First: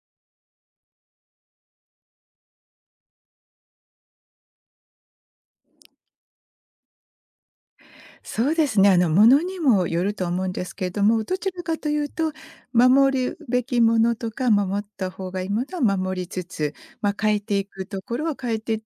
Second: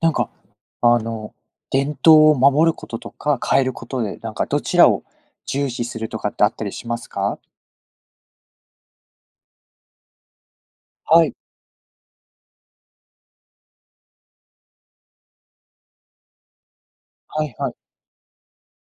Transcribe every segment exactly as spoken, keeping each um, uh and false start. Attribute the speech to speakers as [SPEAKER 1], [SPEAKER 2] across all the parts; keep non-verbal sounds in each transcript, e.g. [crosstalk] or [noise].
[SPEAKER 1] なんか、あの、伝統を守ることとか変えることで、なんかどちらを重視するとかってあったりしますか？
[SPEAKER 2] そうですね。あの、ものにもよると思うんですけれども、
[SPEAKER 1] はい、
[SPEAKER 2] どちらかというと、守るべきものとか、守った方がいいものは守りつつ、まあ、変え
[SPEAKER 1] はい
[SPEAKER 2] てい
[SPEAKER 1] はい。
[SPEAKER 2] くところは変えてい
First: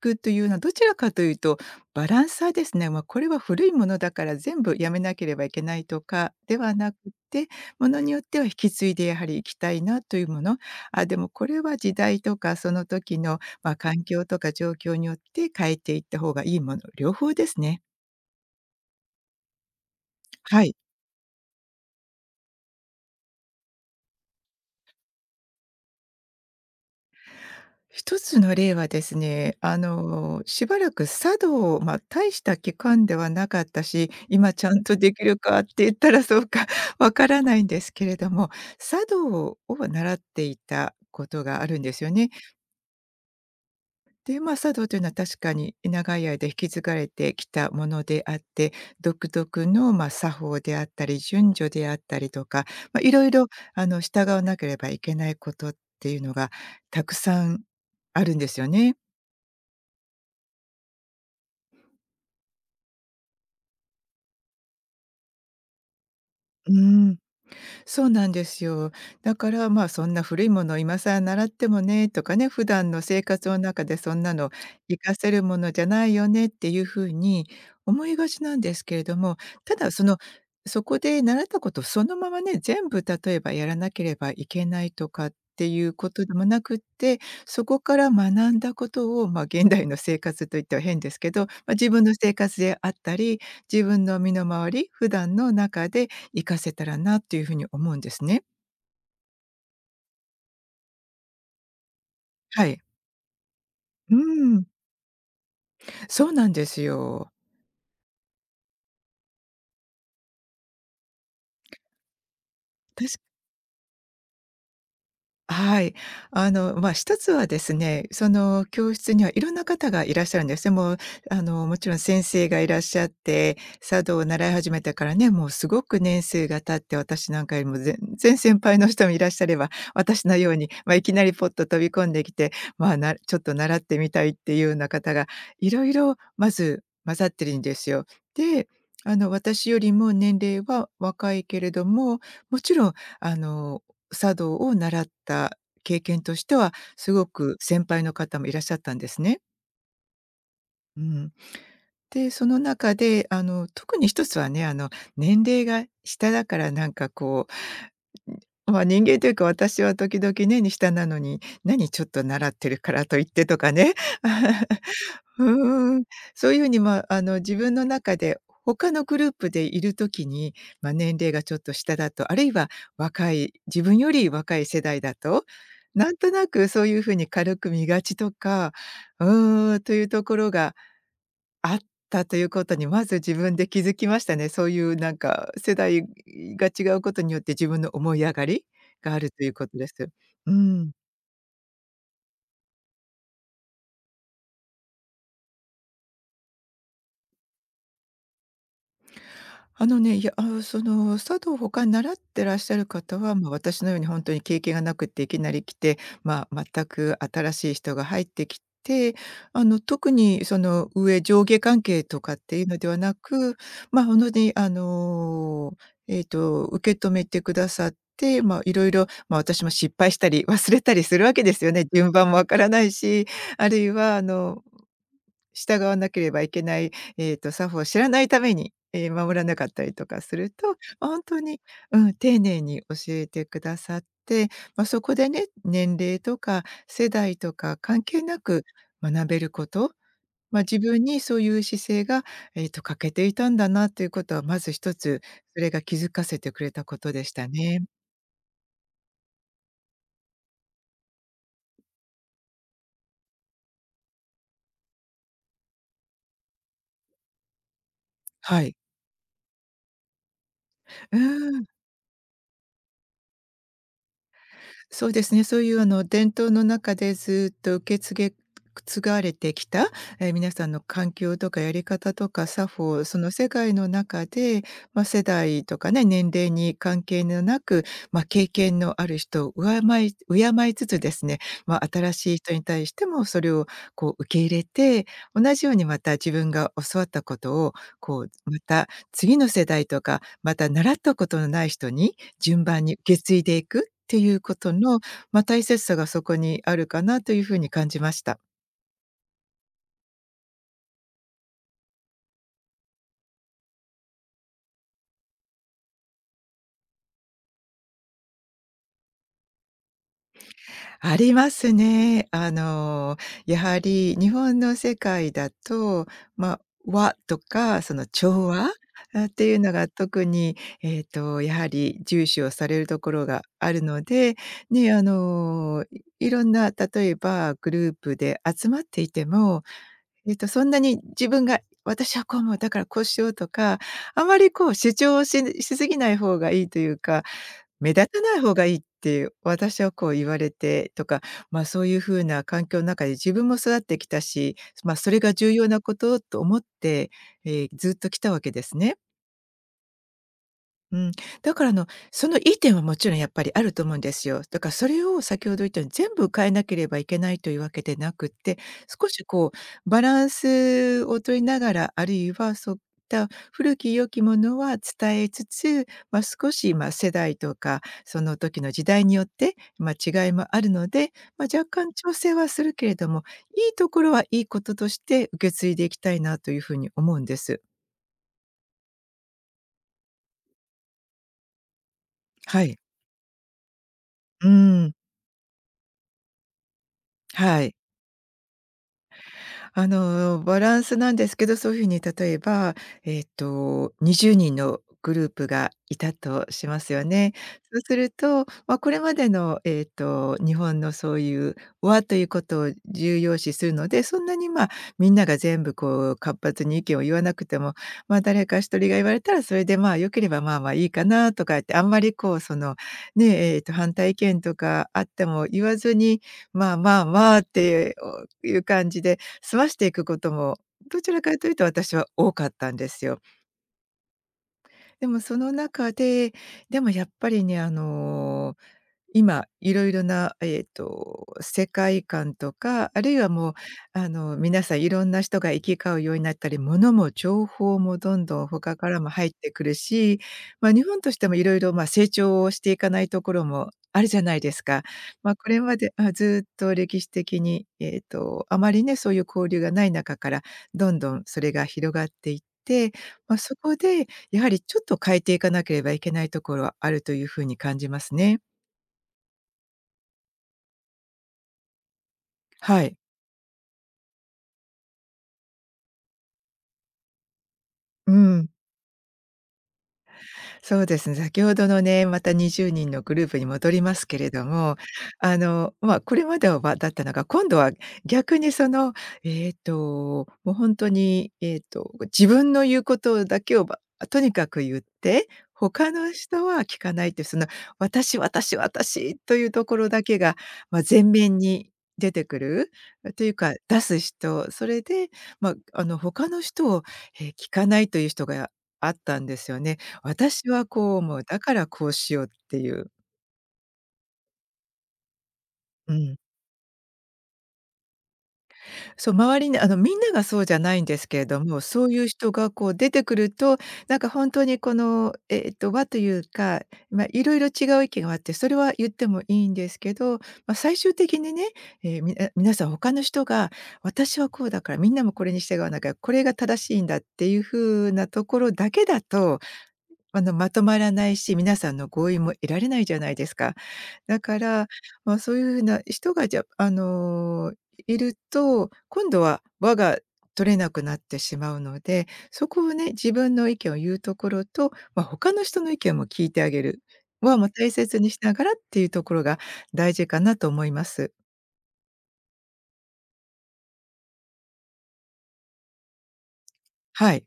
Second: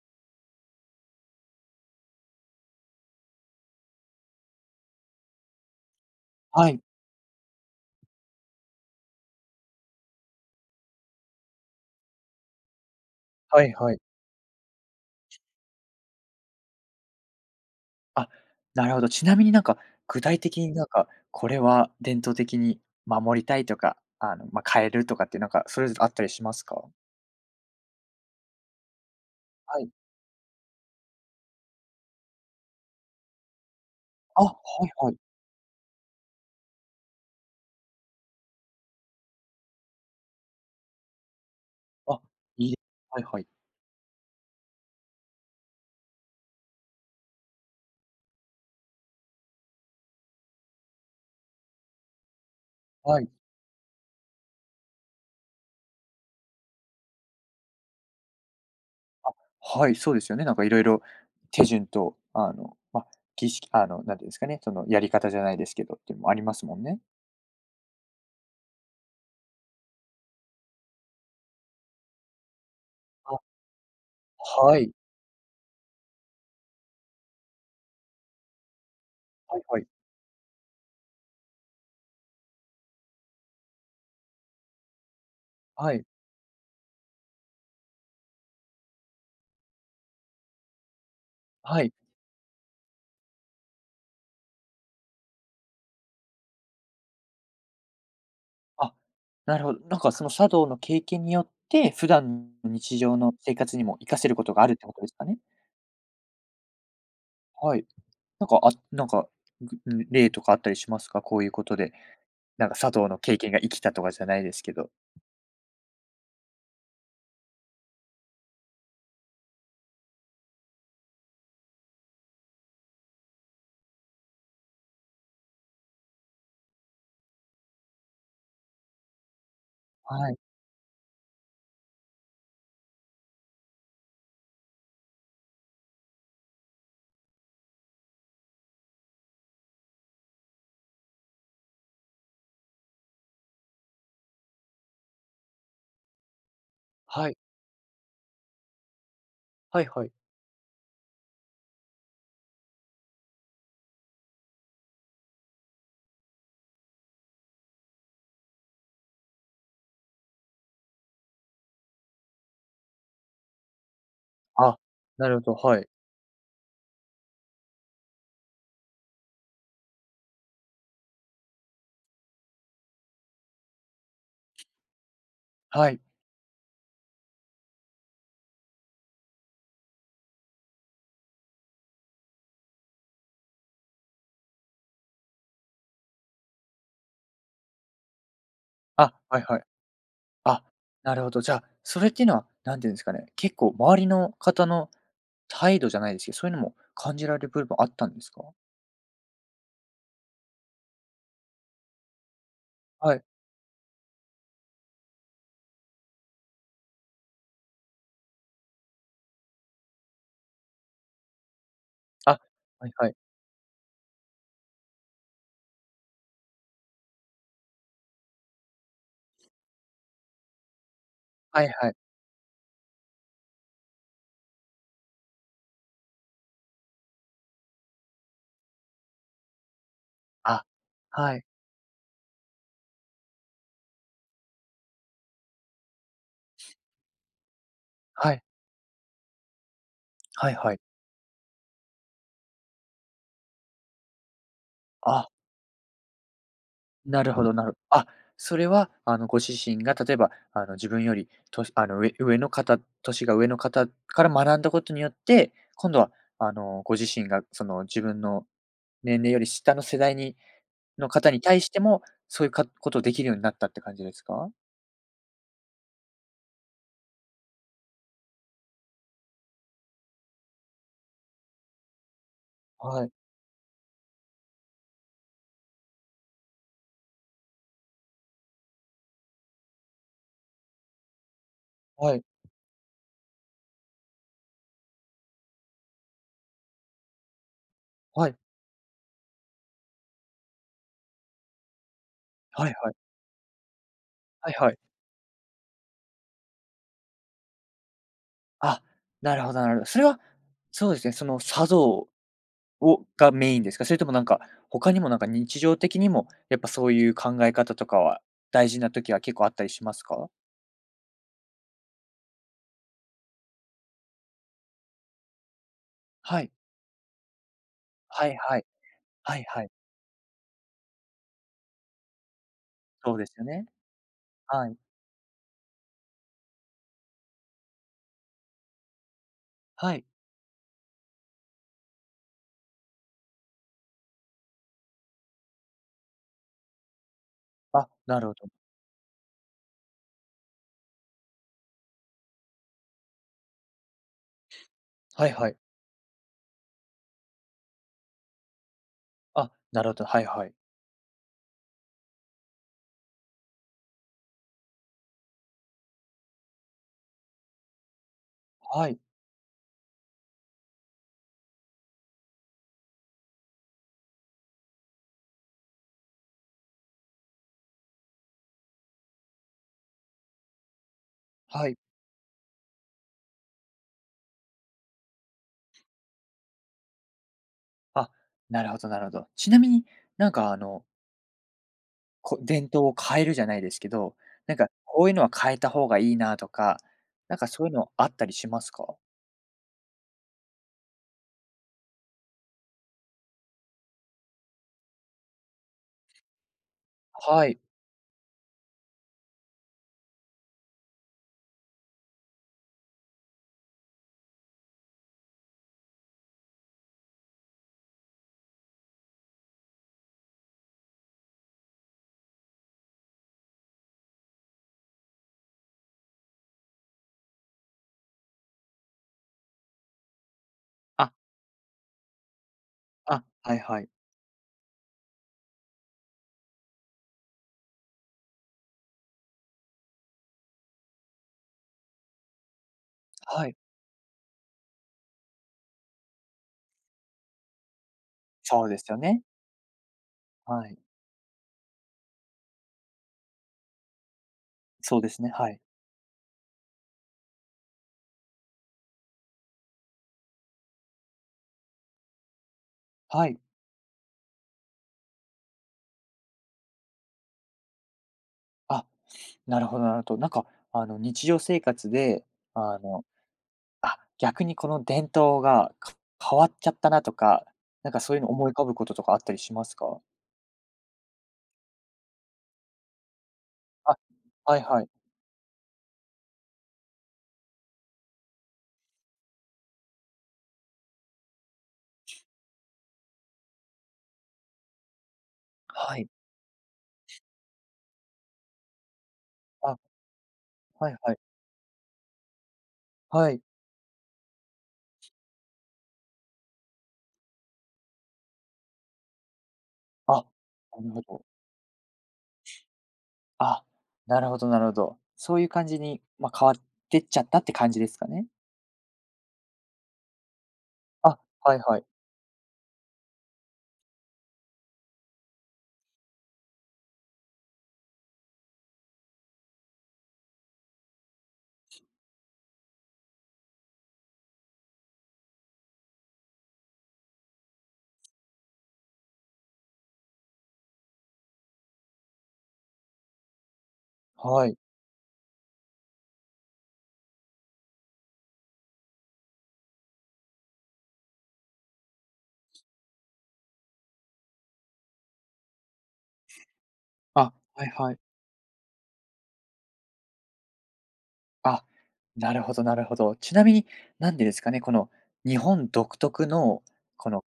[SPEAKER 2] くというのは、どちらかというと、バランサーですね。まあ、これは古いものだから全部やめなければいけないとかで
[SPEAKER 1] は
[SPEAKER 2] は
[SPEAKER 1] い、
[SPEAKER 2] なくて、ものによっては引き継いでやはりいきたいなというもの、あ、でもこれは時代とかその時の、
[SPEAKER 1] は
[SPEAKER 2] ま
[SPEAKER 1] い
[SPEAKER 2] あ、
[SPEAKER 1] はい。
[SPEAKER 2] 環境とか状況によって変えていった方がいいもの、両方ですね。
[SPEAKER 1] あ、なるほど。ちなみになんか、具体的
[SPEAKER 2] は
[SPEAKER 1] に
[SPEAKER 2] い。
[SPEAKER 1] なんか、これは伝統的に守りたいとか、あの、まあ、変えるとかってなんか、それぞれあったりしますか？
[SPEAKER 2] 一つの例はですね、あ
[SPEAKER 1] はい。
[SPEAKER 2] の、しばらく茶道を、まあ、大した期間ではなかったし、
[SPEAKER 1] あ、
[SPEAKER 2] 今
[SPEAKER 1] は
[SPEAKER 2] ちゃん
[SPEAKER 1] い
[SPEAKER 2] と
[SPEAKER 1] は
[SPEAKER 2] で
[SPEAKER 1] い。
[SPEAKER 2] きるかって言ったらそうか [laughs] わからないんですけれども、茶道を習っていたことがあるんですよ
[SPEAKER 1] あ、
[SPEAKER 2] ね。
[SPEAKER 1] いいですはいはい。
[SPEAKER 2] で、まあ、茶道というのは確かに長い間引き継がれてきたものであって、独特の、まあ、作法であったり、順序であったりとか、まあ、い
[SPEAKER 1] は
[SPEAKER 2] ろ
[SPEAKER 1] い。
[SPEAKER 2] いろあの、従わなければいけないことっていうのがたくさんあるんですよね。
[SPEAKER 1] はい、そうですよね。なんかいろいろ手順と、あの、まあ、儀式あの、なんていうんですかね、そのやり方じゃないですけどっていうのもあります
[SPEAKER 2] う
[SPEAKER 1] もんね。
[SPEAKER 2] ん、そうなんですよ。だから、まあ、そんな古いものを今更習ってもねとかね、普段の生
[SPEAKER 1] あ、
[SPEAKER 2] 活の中でそんなの
[SPEAKER 1] はい。
[SPEAKER 2] 活かせるものじゃないよねっていう風に思いがちなんですけれども、
[SPEAKER 1] はい
[SPEAKER 2] た
[SPEAKER 1] はい。
[SPEAKER 2] だその、そこで習ったことそのままね、全部例えばやらなければいけないとかってい
[SPEAKER 1] は
[SPEAKER 2] う
[SPEAKER 1] い。
[SPEAKER 2] ことでもなくって、そこから学んだことを、まあ、現代の生活といっては変ですけど、まあ、
[SPEAKER 1] は
[SPEAKER 2] 自
[SPEAKER 1] い。
[SPEAKER 2] 分の生活であったり、自分の身の回り、普段の中で活かせたらなっていうふうに思うんですね。
[SPEAKER 1] あ、なるほど。なんかその茶道の経験によって、普段
[SPEAKER 2] は
[SPEAKER 1] の
[SPEAKER 2] い。
[SPEAKER 1] 日常の生活にも活
[SPEAKER 2] う
[SPEAKER 1] かせることが
[SPEAKER 2] ん、
[SPEAKER 1] あるってことですかね？
[SPEAKER 2] そうなんですよ。
[SPEAKER 1] はい。なんか、あなんか、ぐん、例とかあったりしますか？こういうことで、なんか茶道
[SPEAKER 2] 確
[SPEAKER 1] の経験が生きたとかじゃないですけど。
[SPEAKER 2] はい。あの、まあ、一つはですね、その教室にはいろんな方がいらっしゃるんですね。もう、あの、もちろん先生がいらっしゃって、茶道を習い始めてからね、もうすごく年数が経って、私なんかよりも全然先輩の人もいらっしゃれば、私
[SPEAKER 1] は
[SPEAKER 2] の
[SPEAKER 1] い。
[SPEAKER 2] ように、まあ、いきなりポッと飛び込んできて、まあ、なちょっと習ってみたいっていうような方がいろいろまず混ざってるんですよ。で、あの、私よりも年齢は若いけれども、もちろんあの茶道を習った経験としては、すご
[SPEAKER 1] はい。
[SPEAKER 2] く先輩の方もいらっしゃったんですね。
[SPEAKER 1] はいはい。
[SPEAKER 2] うん。で、その中で、あの、特に一つはね、あの、年齢が下だから、なんかこう、まあ、人間というか、私は時々ね、に下なのに、何ちょっと習ってるからといってとかね。
[SPEAKER 1] あ、
[SPEAKER 2] [laughs]
[SPEAKER 1] なるほど、はい。
[SPEAKER 2] うーん。そういうふうに、まあ、あの、自分の中で他のグループでいる時に、まあ、年齢がちょっと下だと、あるいは若い自分より若い世代だと、
[SPEAKER 1] はい。
[SPEAKER 2] なんとなくそういうふうに軽く見がちとか、うーん、というところがあったということに、まず自分で気づきましたね。そういうなんか世代が違うことによって自分の思い上がりが
[SPEAKER 1] あ、
[SPEAKER 2] ある
[SPEAKER 1] はい
[SPEAKER 2] という
[SPEAKER 1] はい。
[SPEAKER 2] ことです。う
[SPEAKER 1] あ、
[SPEAKER 2] ん。
[SPEAKER 1] なるほど。じゃあ、それっていうのは、なんていうんですかね、結構周りの方の態度じゃないですけど、そういうのも感じられる部分あったんですか？
[SPEAKER 2] あのね、いや、あの、その、茶道を他に習ってらっしゃる
[SPEAKER 1] は
[SPEAKER 2] 方
[SPEAKER 1] い。
[SPEAKER 2] は、まあ、私のように本当に経験がなくっていきなり来て、まあ、全く新しい人が入ってきて、あの、特にその上上下関係と
[SPEAKER 1] あ、
[SPEAKER 2] かっていうので
[SPEAKER 1] はい
[SPEAKER 2] は
[SPEAKER 1] は
[SPEAKER 2] な
[SPEAKER 1] い。
[SPEAKER 2] く、ま、あ本当にあの、えっと、受け止めてくださって、まあ、いろいろまあ、私も失敗したり忘れたりするわけで
[SPEAKER 1] は
[SPEAKER 2] す
[SPEAKER 1] い
[SPEAKER 2] よね。
[SPEAKER 1] はい。
[SPEAKER 2] 順番もわからないし、あるいはあの従わなければいけない、ええと、作法を知らないために、えー守らなかったりとかする
[SPEAKER 1] あ、
[SPEAKER 2] と、本
[SPEAKER 1] は
[SPEAKER 2] 当
[SPEAKER 1] い。
[SPEAKER 2] に、うん、丁寧に教えてくださって、まあ、そこでね、年齢とか世代とか関係
[SPEAKER 1] は
[SPEAKER 2] な
[SPEAKER 1] い。
[SPEAKER 2] く学べること、
[SPEAKER 1] はい
[SPEAKER 2] まあ、
[SPEAKER 1] は
[SPEAKER 2] 自
[SPEAKER 1] い。
[SPEAKER 2] 分にそういう姿勢が、ええと、欠けていたんだなということはまず一つ、
[SPEAKER 1] あ、
[SPEAKER 2] それが気づかせてくれたこと
[SPEAKER 1] な
[SPEAKER 2] でし
[SPEAKER 1] るほ
[SPEAKER 2] た
[SPEAKER 1] どなるほど、
[SPEAKER 2] ね。
[SPEAKER 1] あ、それは、あの、ご自身が例えば、あの、自分よりとあの、上上の方、年が上の方から学んだことによって、今度は、あの、ご自身がその自分の
[SPEAKER 2] はい。
[SPEAKER 1] 年齢より下の世代に、の
[SPEAKER 2] う
[SPEAKER 1] 方に対
[SPEAKER 2] ん。
[SPEAKER 1] しても、そういうかことできるようになったって感じですか？
[SPEAKER 2] そうですね、そういうあの伝統の中でずっと受け継げ継がれてきた、えー皆さんの環境とかやり方とか作法、
[SPEAKER 1] はい、
[SPEAKER 2] その世界の中で、まあ、世代とかね、年齢に関係のなく、まあ、経験のある人を敬い、敬いつつですね、まあ、新
[SPEAKER 1] はい、
[SPEAKER 2] しい人に対してもそれをこう受け入れて、同じようにまた自分が教わったことを、こ
[SPEAKER 1] は
[SPEAKER 2] う、
[SPEAKER 1] い、
[SPEAKER 2] また次の世代とか、また習ったことのない人に順
[SPEAKER 1] はい
[SPEAKER 2] 番
[SPEAKER 1] は
[SPEAKER 2] に
[SPEAKER 1] い、
[SPEAKER 2] 受け継いでいくっていう
[SPEAKER 1] は
[SPEAKER 2] こ
[SPEAKER 1] い
[SPEAKER 2] と
[SPEAKER 1] はい。
[SPEAKER 2] の、ま、大切さがそこにあるかなというふうに感じました。
[SPEAKER 1] あ、なるほどなるほど。それは、そうですね、その茶道をがメインですか？それともなんか、他にもなんか日常的にも、やっぱそういう考え方とかは、大事な時は結構あったりしますか？
[SPEAKER 2] ありますね。あの、やはり日本の世界だと、
[SPEAKER 1] はい、
[SPEAKER 2] ま、和とかその
[SPEAKER 1] はい
[SPEAKER 2] 調
[SPEAKER 1] はい、
[SPEAKER 2] 和、あ、っ
[SPEAKER 1] はい
[SPEAKER 2] ていう
[SPEAKER 1] はい、
[SPEAKER 2] のが特に、えっと、やはり重視をされるとこ
[SPEAKER 1] そう
[SPEAKER 2] ろ
[SPEAKER 1] です
[SPEAKER 2] が
[SPEAKER 1] よね。
[SPEAKER 2] あるので、
[SPEAKER 1] はい、
[SPEAKER 2] ね、あの、いいろんな例えばグループで集まっていても
[SPEAKER 1] はい。
[SPEAKER 2] えっと、そんなに自分が「私はこう思う、だからこうしよう」とか、あまりこう主張をししすぎない方がいいというか、
[SPEAKER 1] あ、
[SPEAKER 2] 目立
[SPEAKER 1] な
[SPEAKER 2] た
[SPEAKER 1] るほ
[SPEAKER 2] ない
[SPEAKER 1] ど。
[SPEAKER 2] 方がいいって私はこう言われてとか、まあ、そういう風な環境の中で自分も育ってきたし、まあ、それ
[SPEAKER 1] はい
[SPEAKER 2] が
[SPEAKER 1] は
[SPEAKER 2] 重
[SPEAKER 1] い。
[SPEAKER 2] 要なことと思って、ええ、ずっと来たわけですね。
[SPEAKER 1] あ、なるほど、はいはい。
[SPEAKER 2] うん、だからあの、そのいい点はもちろんやっぱりあると思うんですよ。だからそれを先ほど言ったように全部変えなければいけないというわけでなくって、
[SPEAKER 1] はい、
[SPEAKER 2] 少しこうバランスを取りながら、あるいはそういった古き良きものは伝えつつ、まあ、少し、ま、世代とかその時の時代によって、まあ、違いもあるので、まあ、
[SPEAKER 1] はい。
[SPEAKER 2] 若干調整はするけれども、いいところはいいこととして受け継いでいきたいなというふうに思うんです。
[SPEAKER 1] あ、なるほどなるほど。ちなみに、なんかあの、こ
[SPEAKER 2] は
[SPEAKER 1] 伝
[SPEAKER 2] い。
[SPEAKER 1] 統を変えるじゃないですけど、
[SPEAKER 2] う
[SPEAKER 1] なんか
[SPEAKER 2] ん、
[SPEAKER 1] こういうのは変えた方がいいなとか、なんか
[SPEAKER 2] は
[SPEAKER 1] そうい
[SPEAKER 2] い。
[SPEAKER 1] うのあったりしますか？
[SPEAKER 2] あの、バランスなんですけど、そういうふうに例えば、えっと、にじゅうにんのグループがいたとしますよね。
[SPEAKER 1] はい。
[SPEAKER 2] そうすると、まあ、これまでの、えっと、日本のそういう和ということを重要視するので、そんなに、ま、みんなが全部こう活発に意見を言わなくても、まあ、誰か一人が言われたら、それで、まあ、良ければまあまあいいかなとかって、あんまりこう、その、ね、えっと、反対意見とかあっても言わずに、まあまあまあっていう感じで済ましていくことも、ど
[SPEAKER 1] あ、
[SPEAKER 2] ちらかというと私は多かったんですよ。
[SPEAKER 1] あ、はいはい。
[SPEAKER 2] でもその中で、でもやっぱりね、あの今、いろいろな、えっと、世界観とか、あるいは
[SPEAKER 1] は
[SPEAKER 2] もう、
[SPEAKER 1] い。
[SPEAKER 2] あの、皆さんいろんな人が行き交うようになったり、物も情報もどんどん
[SPEAKER 1] そう
[SPEAKER 2] 他
[SPEAKER 1] です
[SPEAKER 2] か
[SPEAKER 1] よ
[SPEAKER 2] らも
[SPEAKER 1] ね。
[SPEAKER 2] 入ってくるし、
[SPEAKER 1] は
[SPEAKER 2] まあ、
[SPEAKER 1] い。
[SPEAKER 2] 日本としてもいろいろ、まあ、成長をしていかないところもあるじゃないですか。
[SPEAKER 1] そうですね、
[SPEAKER 2] まあ、こ
[SPEAKER 1] はい。
[SPEAKER 2] れまで、あ、ずっと歴史的に、えっと、あまりね、そういう交流がない中から、どんどんそれが広がっていって、
[SPEAKER 1] は
[SPEAKER 2] まあ、
[SPEAKER 1] い。
[SPEAKER 2] そこでやはりちょっと変えていかなければいけないところはあるというふうに感じますね。
[SPEAKER 1] あ、なるほどなるほど。なんかあの日常生活で、あ
[SPEAKER 2] はい。
[SPEAKER 1] の、あ、逆にこの伝統が、か変わっちゃったなとか、なんか
[SPEAKER 2] う
[SPEAKER 1] そういうの
[SPEAKER 2] ん、
[SPEAKER 1] 思い浮かぶこととかあったりしますか？
[SPEAKER 2] そうですね。先ほどのね、またにじゅうにんのグループに戻りま
[SPEAKER 1] あ、
[SPEAKER 2] すけれど
[SPEAKER 1] はい
[SPEAKER 2] も、
[SPEAKER 1] はい。
[SPEAKER 2] あの、まあ、これまではだったのが、今度は逆にその、えっと、もう本当に、えっと、自分の言うことだけをばとにかく言って、他
[SPEAKER 1] はい。
[SPEAKER 2] の人は聞かないっていう、その「私、私、私」というとこ
[SPEAKER 1] あ、
[SPEAKER 2] ろだけが、まあ、
[SPEAKER 1] はい
[SPEAKER 2] 前
[SPEAKER 1] はい。
[SPEAKER 2] 面に出てくる、とい
[SPEAKER 1] は
[SPEAKER 2] う
[SPEAKER 1] い。
[SPEAKER 2] か、出す人、それで、まあ、あの、他の人を、え、聞かないという人があったんですよね。
[SPEAKER 1] あ、
[SPEAKER 2] 私は
[SPEAKER 1] なる
[SPEAKER 2] こう
[SPEAKER 1] ほ
[SPEAKER 2] 思う、
[SPEAKER 1] ど。
[SPEAKER 2] だからこうしようっていう。
[SPEAKER 1] あ、なるほどなるほど。そういう感じ
[SPEAKER 2] う
[SPEAKER 1] に、
[SPEAKER 2] ん。
[SPEAKER 1] まあ、変わってっちゃったって感じですかね？
[SPEAKER 2] そう、周りにあの、みんながそうじゃないんです
[SPEAKER 1] あ、
[SPEAKER 2] けれど
[SPEAKER 1] はい
[SPEAKER 2] も、
[SPEAKER 1] は
[SPEAKER 2] そ
[SPEAKER 1] い。
[SPEAKER 2] ういう人がこう出てくると、なんか本当にこの、えっと、和というか、まあ、いろいろ違う意見があって、それは言ってもいいんですけど、まあ、最終的にね、ええ、みな皆さん他の人が、私はこうだからみんなもこれに従わなきゃ、これが正しいんだっていう風なところだけだとあの、まとまらないし、皆さんの合意も得られないじゃないですか。だか
[SPEAKER 1] はい。
[SPEAKER 2] ら、まあ、そういうふうな人が、じゃ、あの、いると、今度は輪が取れなくなってしまうので、そこをね、自分の意見を言うところと、まあ、他の人の意見も聞いてあげる、
[SPEAKER 1] あ、
[SPEAKER 2] 輪も
[SPEAKER 1] はい
[SPEAKER 2] 大
[SPEAKER 1] は
[SPEAKER 2] 切
[SPEAKER 1] い。
[SPEAKER 2] にしながらっていうところが大事かなと思います。
[SPEAKER 1] あ、なるほどなるほど。ちなみに、なんでですかね、この日本独特の、こ
[SPEAKER 2] は
[SPEAKER 1] の
[SPEAKER 2] い。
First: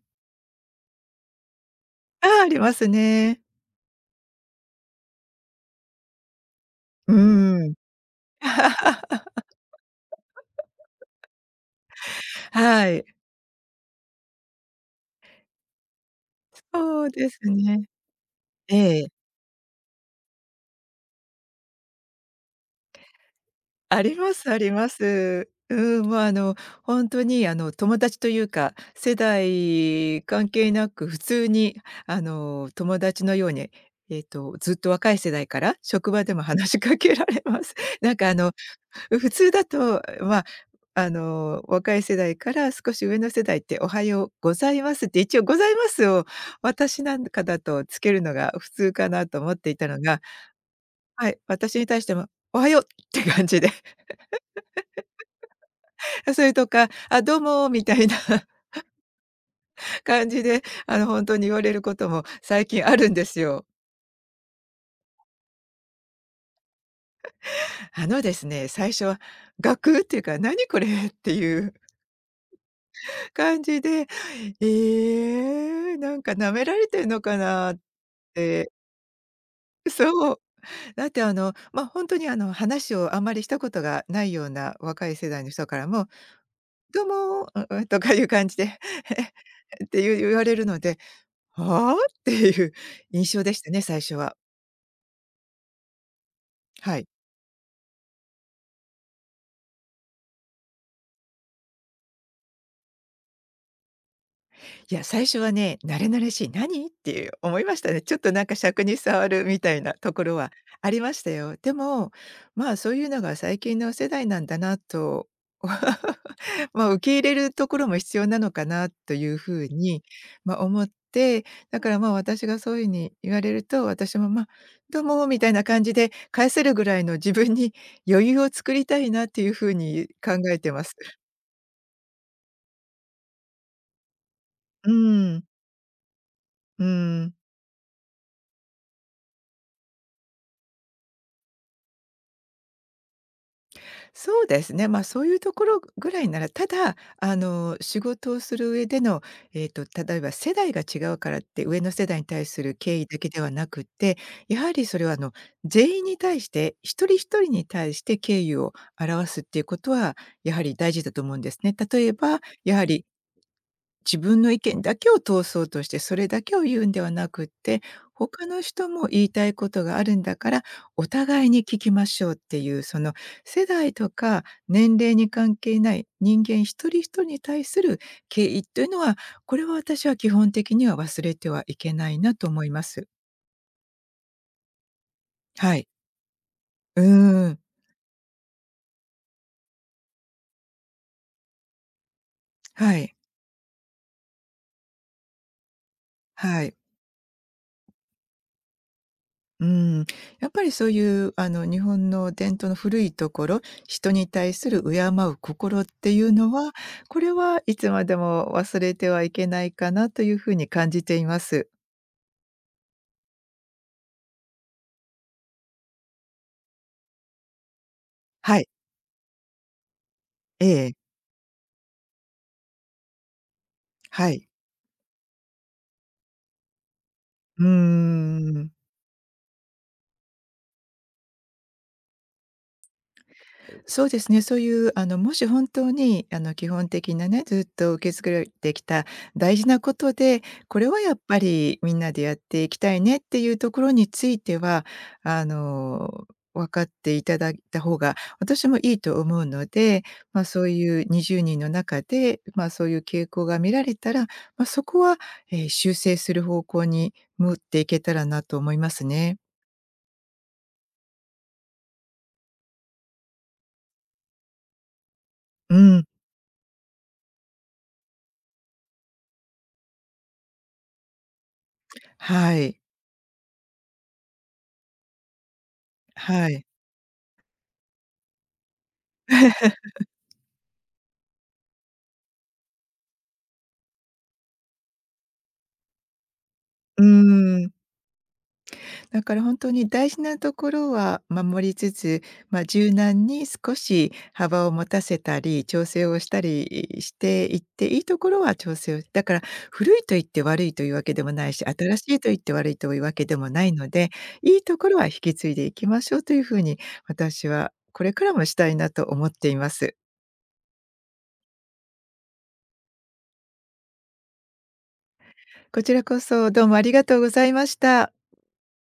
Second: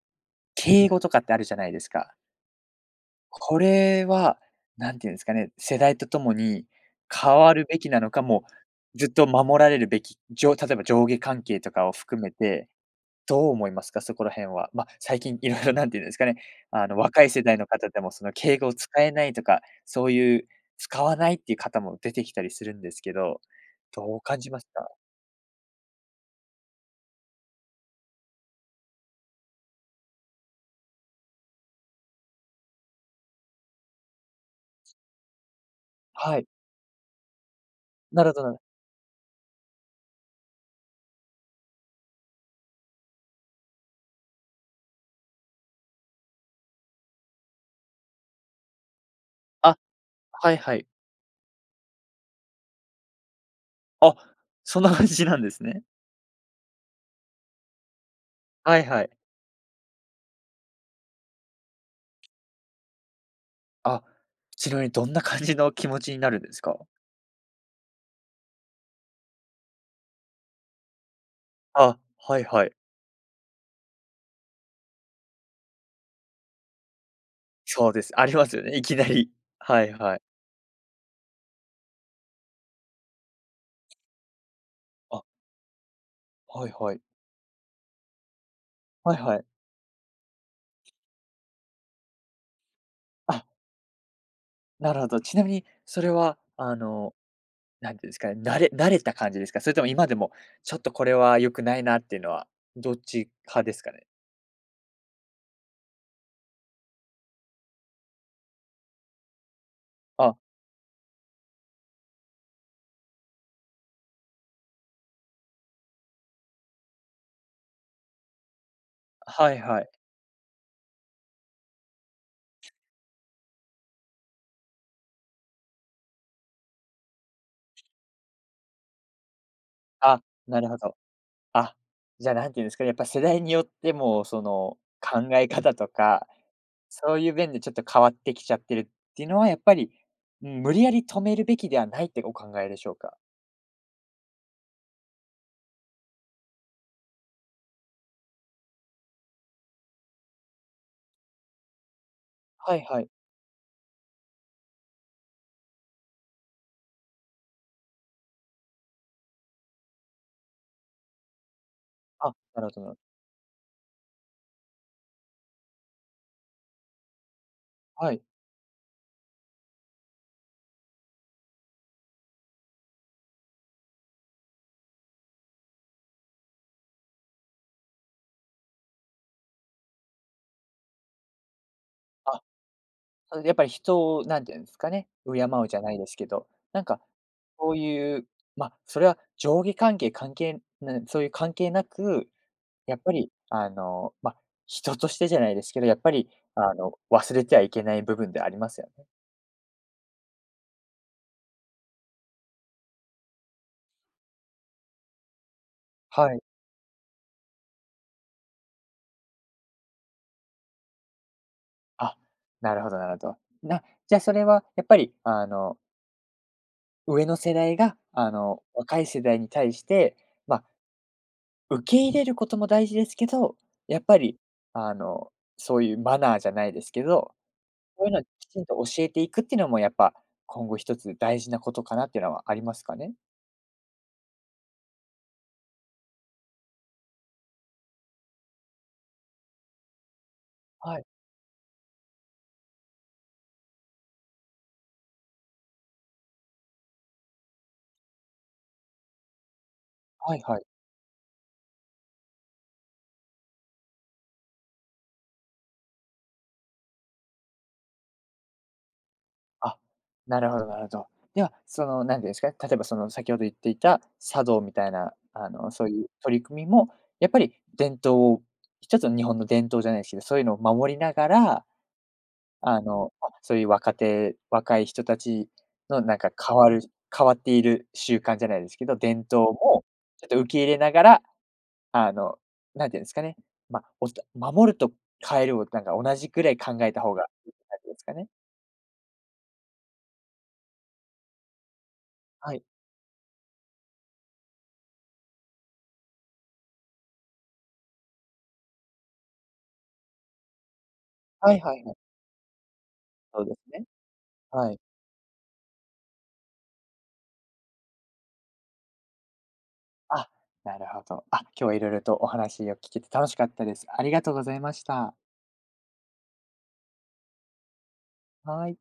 [SPEAKER 1] 敬語とかってあるじゃないですか。
[SPEAKER 2] ああ、ありますね。
[SPEAKER 1] これは、なんていうんですかね、世代とともに
[SPEAKER 2] う
[SPEAKER 1] 変わる
[SPEAKER 2] ん。
[SPEAKER 1] べきなのか、もうずっと
[SPEAKER 2] [laughs]
[SPEAKER 1] 守られるべき、じょ例えば上下関係とかを含めて
[SPEAKER 2] はい。
[SPEAKER 1] どう思いますか？そこら辺は。まあ、最近、いいろいろなんて言うんですかね、あの、
[SPEAKER 2] そう
[SPEAKER 1] 若
[SPEAKER 2] で
[SPEAKER 1] い
[SPEAKER 2] す
[SPEAKER 1] 世代の
[SPEAKER 2] ね。
[SPEAKER 1] 方でもその敬語を使
[SPEAKER 2] ええ、
[SPEAKER 1] えないとか、そういう使わないっていう方も出てきたりするんですけど、
[SPEAKER 2] あり
[SPEAKER 1] どう
[SPEAKER 2] ま
[SPEAKER 1] 感
[SPEAKER 2] す
[SPEAKER 1] じ
[SPEAKER 2] あ
[SPEAKER 1] ます
[SPEAKER 2] り
[SPEAKER 1] か？
[SPEAKER 2] ます。うん、もうあの、本当にあの、友達というか、世代関係なく普通にあの、友達のように、えっと、ずっと若い世代から、職場で
[SPEAKER 1] は
[SPEAKER 2] も
[SPEAKER 1] い。
[SPEAKER 2] 話しかけられます。[laughs] なん
[SPEAKER 1] な
[SPEAKER 2] か
[SPEAKER 1] るほ
[SPEAKER 2] あ
[SPEAKER 1] どな
[SPEAKER 2] の、
[SPEAKER 1] るほど、
[SPEAKER 2] 普通だと、ま、ああの、若い世代から少し上の世代って、おはようございますって、一応ございますを、私なんかだとつけるのが普通かなと思ってい
[SPEAKER 1] あ、
[SPEAKER 2] たのが、
[SPEAKER 1] はいはい。
[SPEAKER 2] はい、私に対しても、おはようって感じで。
[SPEAKER 1] あ、そんな感じなんですね。
[SPEAKER 2] あ、それとか、「あ、どうも」みたいな [laughs]
[SPEAKER 1] はいはい。
[SPEAKER 2] 感じで、あの、本当に言われることも最近あるんですよ。
[SPEAKER 1] あ、ちなみにどんな感じの気持ちになるんですか？
[SPEAKER 2] あのですね、最初はガクっていうか、「何これ」っていう
[SPEAKER 1] あ、はいはい。
[SPEAKER 2] 感じで、「えーなんか舐められてんのかな」っ
[SPEAKER 1] そうです。ありますよ
[SPEAKER 2] て
[SPEAKER 1] ね、いきなり。はいはい。
[SPEAKER 2] そう。だってあの、ま、あ本当にあの、話をあんまりしたことがないような若い
[SPEAKER 1] あ、
[SPEAKER 2] 世代の人からも、
[SPEAKER 1] はいはい。
[SPEAKER 2] 「どうも」「ううとかいう感じで
[SPEAKER 1] はいはい。
[SPEAKER 2] [laughs]、「っていう言われるので、「はあ？」っていう印象
[SPEAKER 1] あ、
[SPEAKER 2] でしたね、最初は。
[SPEAKER 1] なるほど。ちなみにそれは、あ
[SPEAKER 2] はい。
[SPEAKER 1] の、なんていうんですかね、慣れ慣れた感じですか？それとも今でも、ちょっとこれは良くないなっていうのは、どっち派ですかね？
[SPEAKER 2] いや、最初はね、慣れ慣れしい、何？っていう思いましたね。ちょっとなんか尺に触るみたいなところ
[SPEAKER 1] あ、
[SPEAKER 2] はありましたよ。でも、まあ、そういうのが最近の世代なんだなと、[laughs] まあ、受け入れるところも必要なのかなというふ
[SPEAKER 1] はい
[SPEAKER 2] う
[SPEAKER 1] はい。
[SPEAKER 2] に、まあ、思って、だから、まあ、私がそういうふうに言われると、私も、ま、あどうもみたいな感じで返せるぐらいの自分に [laughs] 余裕を作りたいなっていうふうに
[SPEAKER 1] あ、
[SPEAKER 2] 考え
[SPEAKER 1] なる
[SPEAKER 2] て
[SPEAKER 1] ほ
[SPEAKER 2] ます。
[SPEAKER 1] ど。あ、じゃあ、なんていうんですかね、やっぱ世代によっても、その、
[SPEAKER 2] う
[SPEAKER 1] 考
[SPEAKER 2] ん、
[SPEAKER 1] え方とか、
[SPEAKER 2] う
[SPEAKER 1] そうい
[SPEAKER 2] ん。
[SPEAKER 1] う面でちょっと変わってきちゃってるっていうのはやっぱり、うん、無理やり止めるべきではないってお考えでしょうか？
[SPEAKER 2] そうですね、ま、あそういうところぐらいなら、ただ、あの、仕事をする上での、えっと、例えば世代が違うからって、上の世代に対する
[SPEAKER 1] はい
[SPEAKER 2] 敬
[SPEAKER 1] は
[SPEAKER 2] 意
[SPEAKER 1] い。
[SPEAKER 2] だけではなくって、やはりそれは、あの、全員に対して、一人一人に対して敬意を表すっていうことは、やはり大事だと思うんですね。例え
[SPEAKER 1] あ、
[SPEAKER 2] ば、
[SPEAKER 1] なるほ
[SPEAKER 2] や
[SPEAKER 1] ど
[SPEAKER 2] は
[SPEAKER 1] なるほど、
[SPEAKER 2] り自分の意見だけを通そうとして、それだけを言うんではなくって、
[SPEAKER 1] はい。
[SPEAKER 2] 他の人も言いたいことがあるんだから、お互いに聞きましょうっていう、その世代とか年齢に関係ない人間一人一人に対する敬意というのは、これは私は基本的には忘れてはいけないな
[SPEAKER 1] あ
[SPEAKER 2] と思います。
[SPEAKER 1] そのやっぱり人をなんていうんですかね、敬う
[SPEAKER 2] は
[SPEAKER 1] じゃ
[SPEAKER 2] い。
[SPEAKER 1] ないですけど、なんか、
[SPEAKER 2] うーん。
[SPEAKER 1] そういう、まあ、それは上下関係関係なそういう関係なく、や
[SPEAKER 2] は
[SPEAKER 1] っぱ
[SPEAKER 2] い。
[SPEAKER 1] りあの、まあ、人としてじゃないですけど、やっぱり
[SPEAKER 2] は
[SPEAKER 1] あ
[SPEAKER 2] い。
[SPEAKER 1] の、忘れてはいけない部分でありますよね。
[SPEAKER 2] うん、やっぱりそういうあの日本の伝統の古いところ、人に対する敬う心っていう
[SPEAKER 1] はい。
[SPEAKER 2] のは、これはいつまでも忘れてはいけないかなというふうに感じています。
[SPEAKER 1] あ、なるほどなるほど。なじゃあ、それはやっぱりあの、上の世代があ
[SPEAKER 2] は
[SPEAKER 1] の、
[SPEAKER 2] い。
[SPEAKER 1] 若い世代に対して、まあ、
[SPEAKER 2] ええ。
[SPEAKER 1] 受け入れることも大事ですけど、やっぱ
[SPEAKER 2] は
[SPEAKER 1] り
[SPEAKER 2] い。
[SPEAKER 1] あの、そういうマナーじゃないですけど、
[SPEAKER 2] うー
[SPEAKER 1] そういうの、きちん
[SPEAKER 2] ん。
[SPEAKER 1] と教えていくっていうのも、やっぱ、今後一つ大事なことかなっていうのはありますかね？
[SPEAKER 2] そうですね、そういう、あの、もし本当に、あの、基本的なね、ずっと受け継がれてきた大事なことで、これは
[SPEAKER 1] はい。
[SPEAKER 2] やっぱりみんなでやっていきたいねっていうところについては、あの、分かっていただいた方が私もいいと思うので、
[SPEAKER 1] は
[SPEAKER 2] ま
[SPEAKER 1] い
[SPEAKER 2] あ、
[SPEAKER 1] は
[SPEAKER 2] そ
[SPEAKER 1] い。
[SPEAKER 2] ういうにじゅうにんの中で、まあ、そういう傾向が見られたら、まあ、そこは、えー修正する方向に持っていけたらなと思いますね。
[SPEAKER 1] あ、なるほどなるほど。では、その、なんていうんですかね、例えば、その、先ほど言っていた茶道みたいな、あの、
[SPEAKER 2] う
[SPEAKER 1] そうい
[SPEAKER 2] ん。
[SPEAKER 1] う取り組みも、やっぱり伝統を、一つの日本の伝統じゃないですけど、そういうのを守りながら、
[SPEAKER 2] はい。
[SPEAKER 1] あの、あ、そういう、若手若い人たちの、なんか、
[SPEAKER 2] は
[SPEAKER 1] 変
[SPEAKER 2] い。
[SPEAKER 1] わる変わっている習慣じゃないですけど、伝統もちょっと受け入れながら、あの、なんていうんですかね、ま、おと守ると変えるをなんか同じくらい考えた
[SPEAKER 2] う
[SPEAKER 1] 方がいいって
[SPEAKER 2] ん。
[SPEAKER 1] 感じですかね？
[SPEAKER 2] だから本当に大事なところは守りつつ、
[SPEAKER 1] は
[SPEAKER 2] まあ、
[SPEAKER 1] い。
[SPEAKER 2] 柔軟に少し幅を持たせたり、調整をしたりしていって、いいところは調整をだから古いと言って悪いというわけでもない
[SPEAKER 1] はい
[SPEAKER 2] し、
[SPEAKER 1] はいはい。
[SPEAKER 2] 新しいと言って悪いというわけで
[SPEAKER 1] そう
[SPEAKER 2] も
[SPEAKER 1] で
[SPEAKER 2] な
[SPEAKER 1] す
[SPEAKER 2] い
[SPEAKER 1] ね。
[SPEAKER 2] ので、いい
[SPEAKER 1] は
[SPEAKER 2] と
[SPEAKER 1] い。
[SPEAKER 2] ころは引き継いでいきましょうというふうに、私はこれからもしたいなと思っています。
[SPEAKER 1] あ、なるほど。あ、今日は色々とお話を聞けて楽しかったです。ありがとうございました。
[SPEAKER 2] こちらこそどうもありがとうございました。
[SPEAKER 1] はい。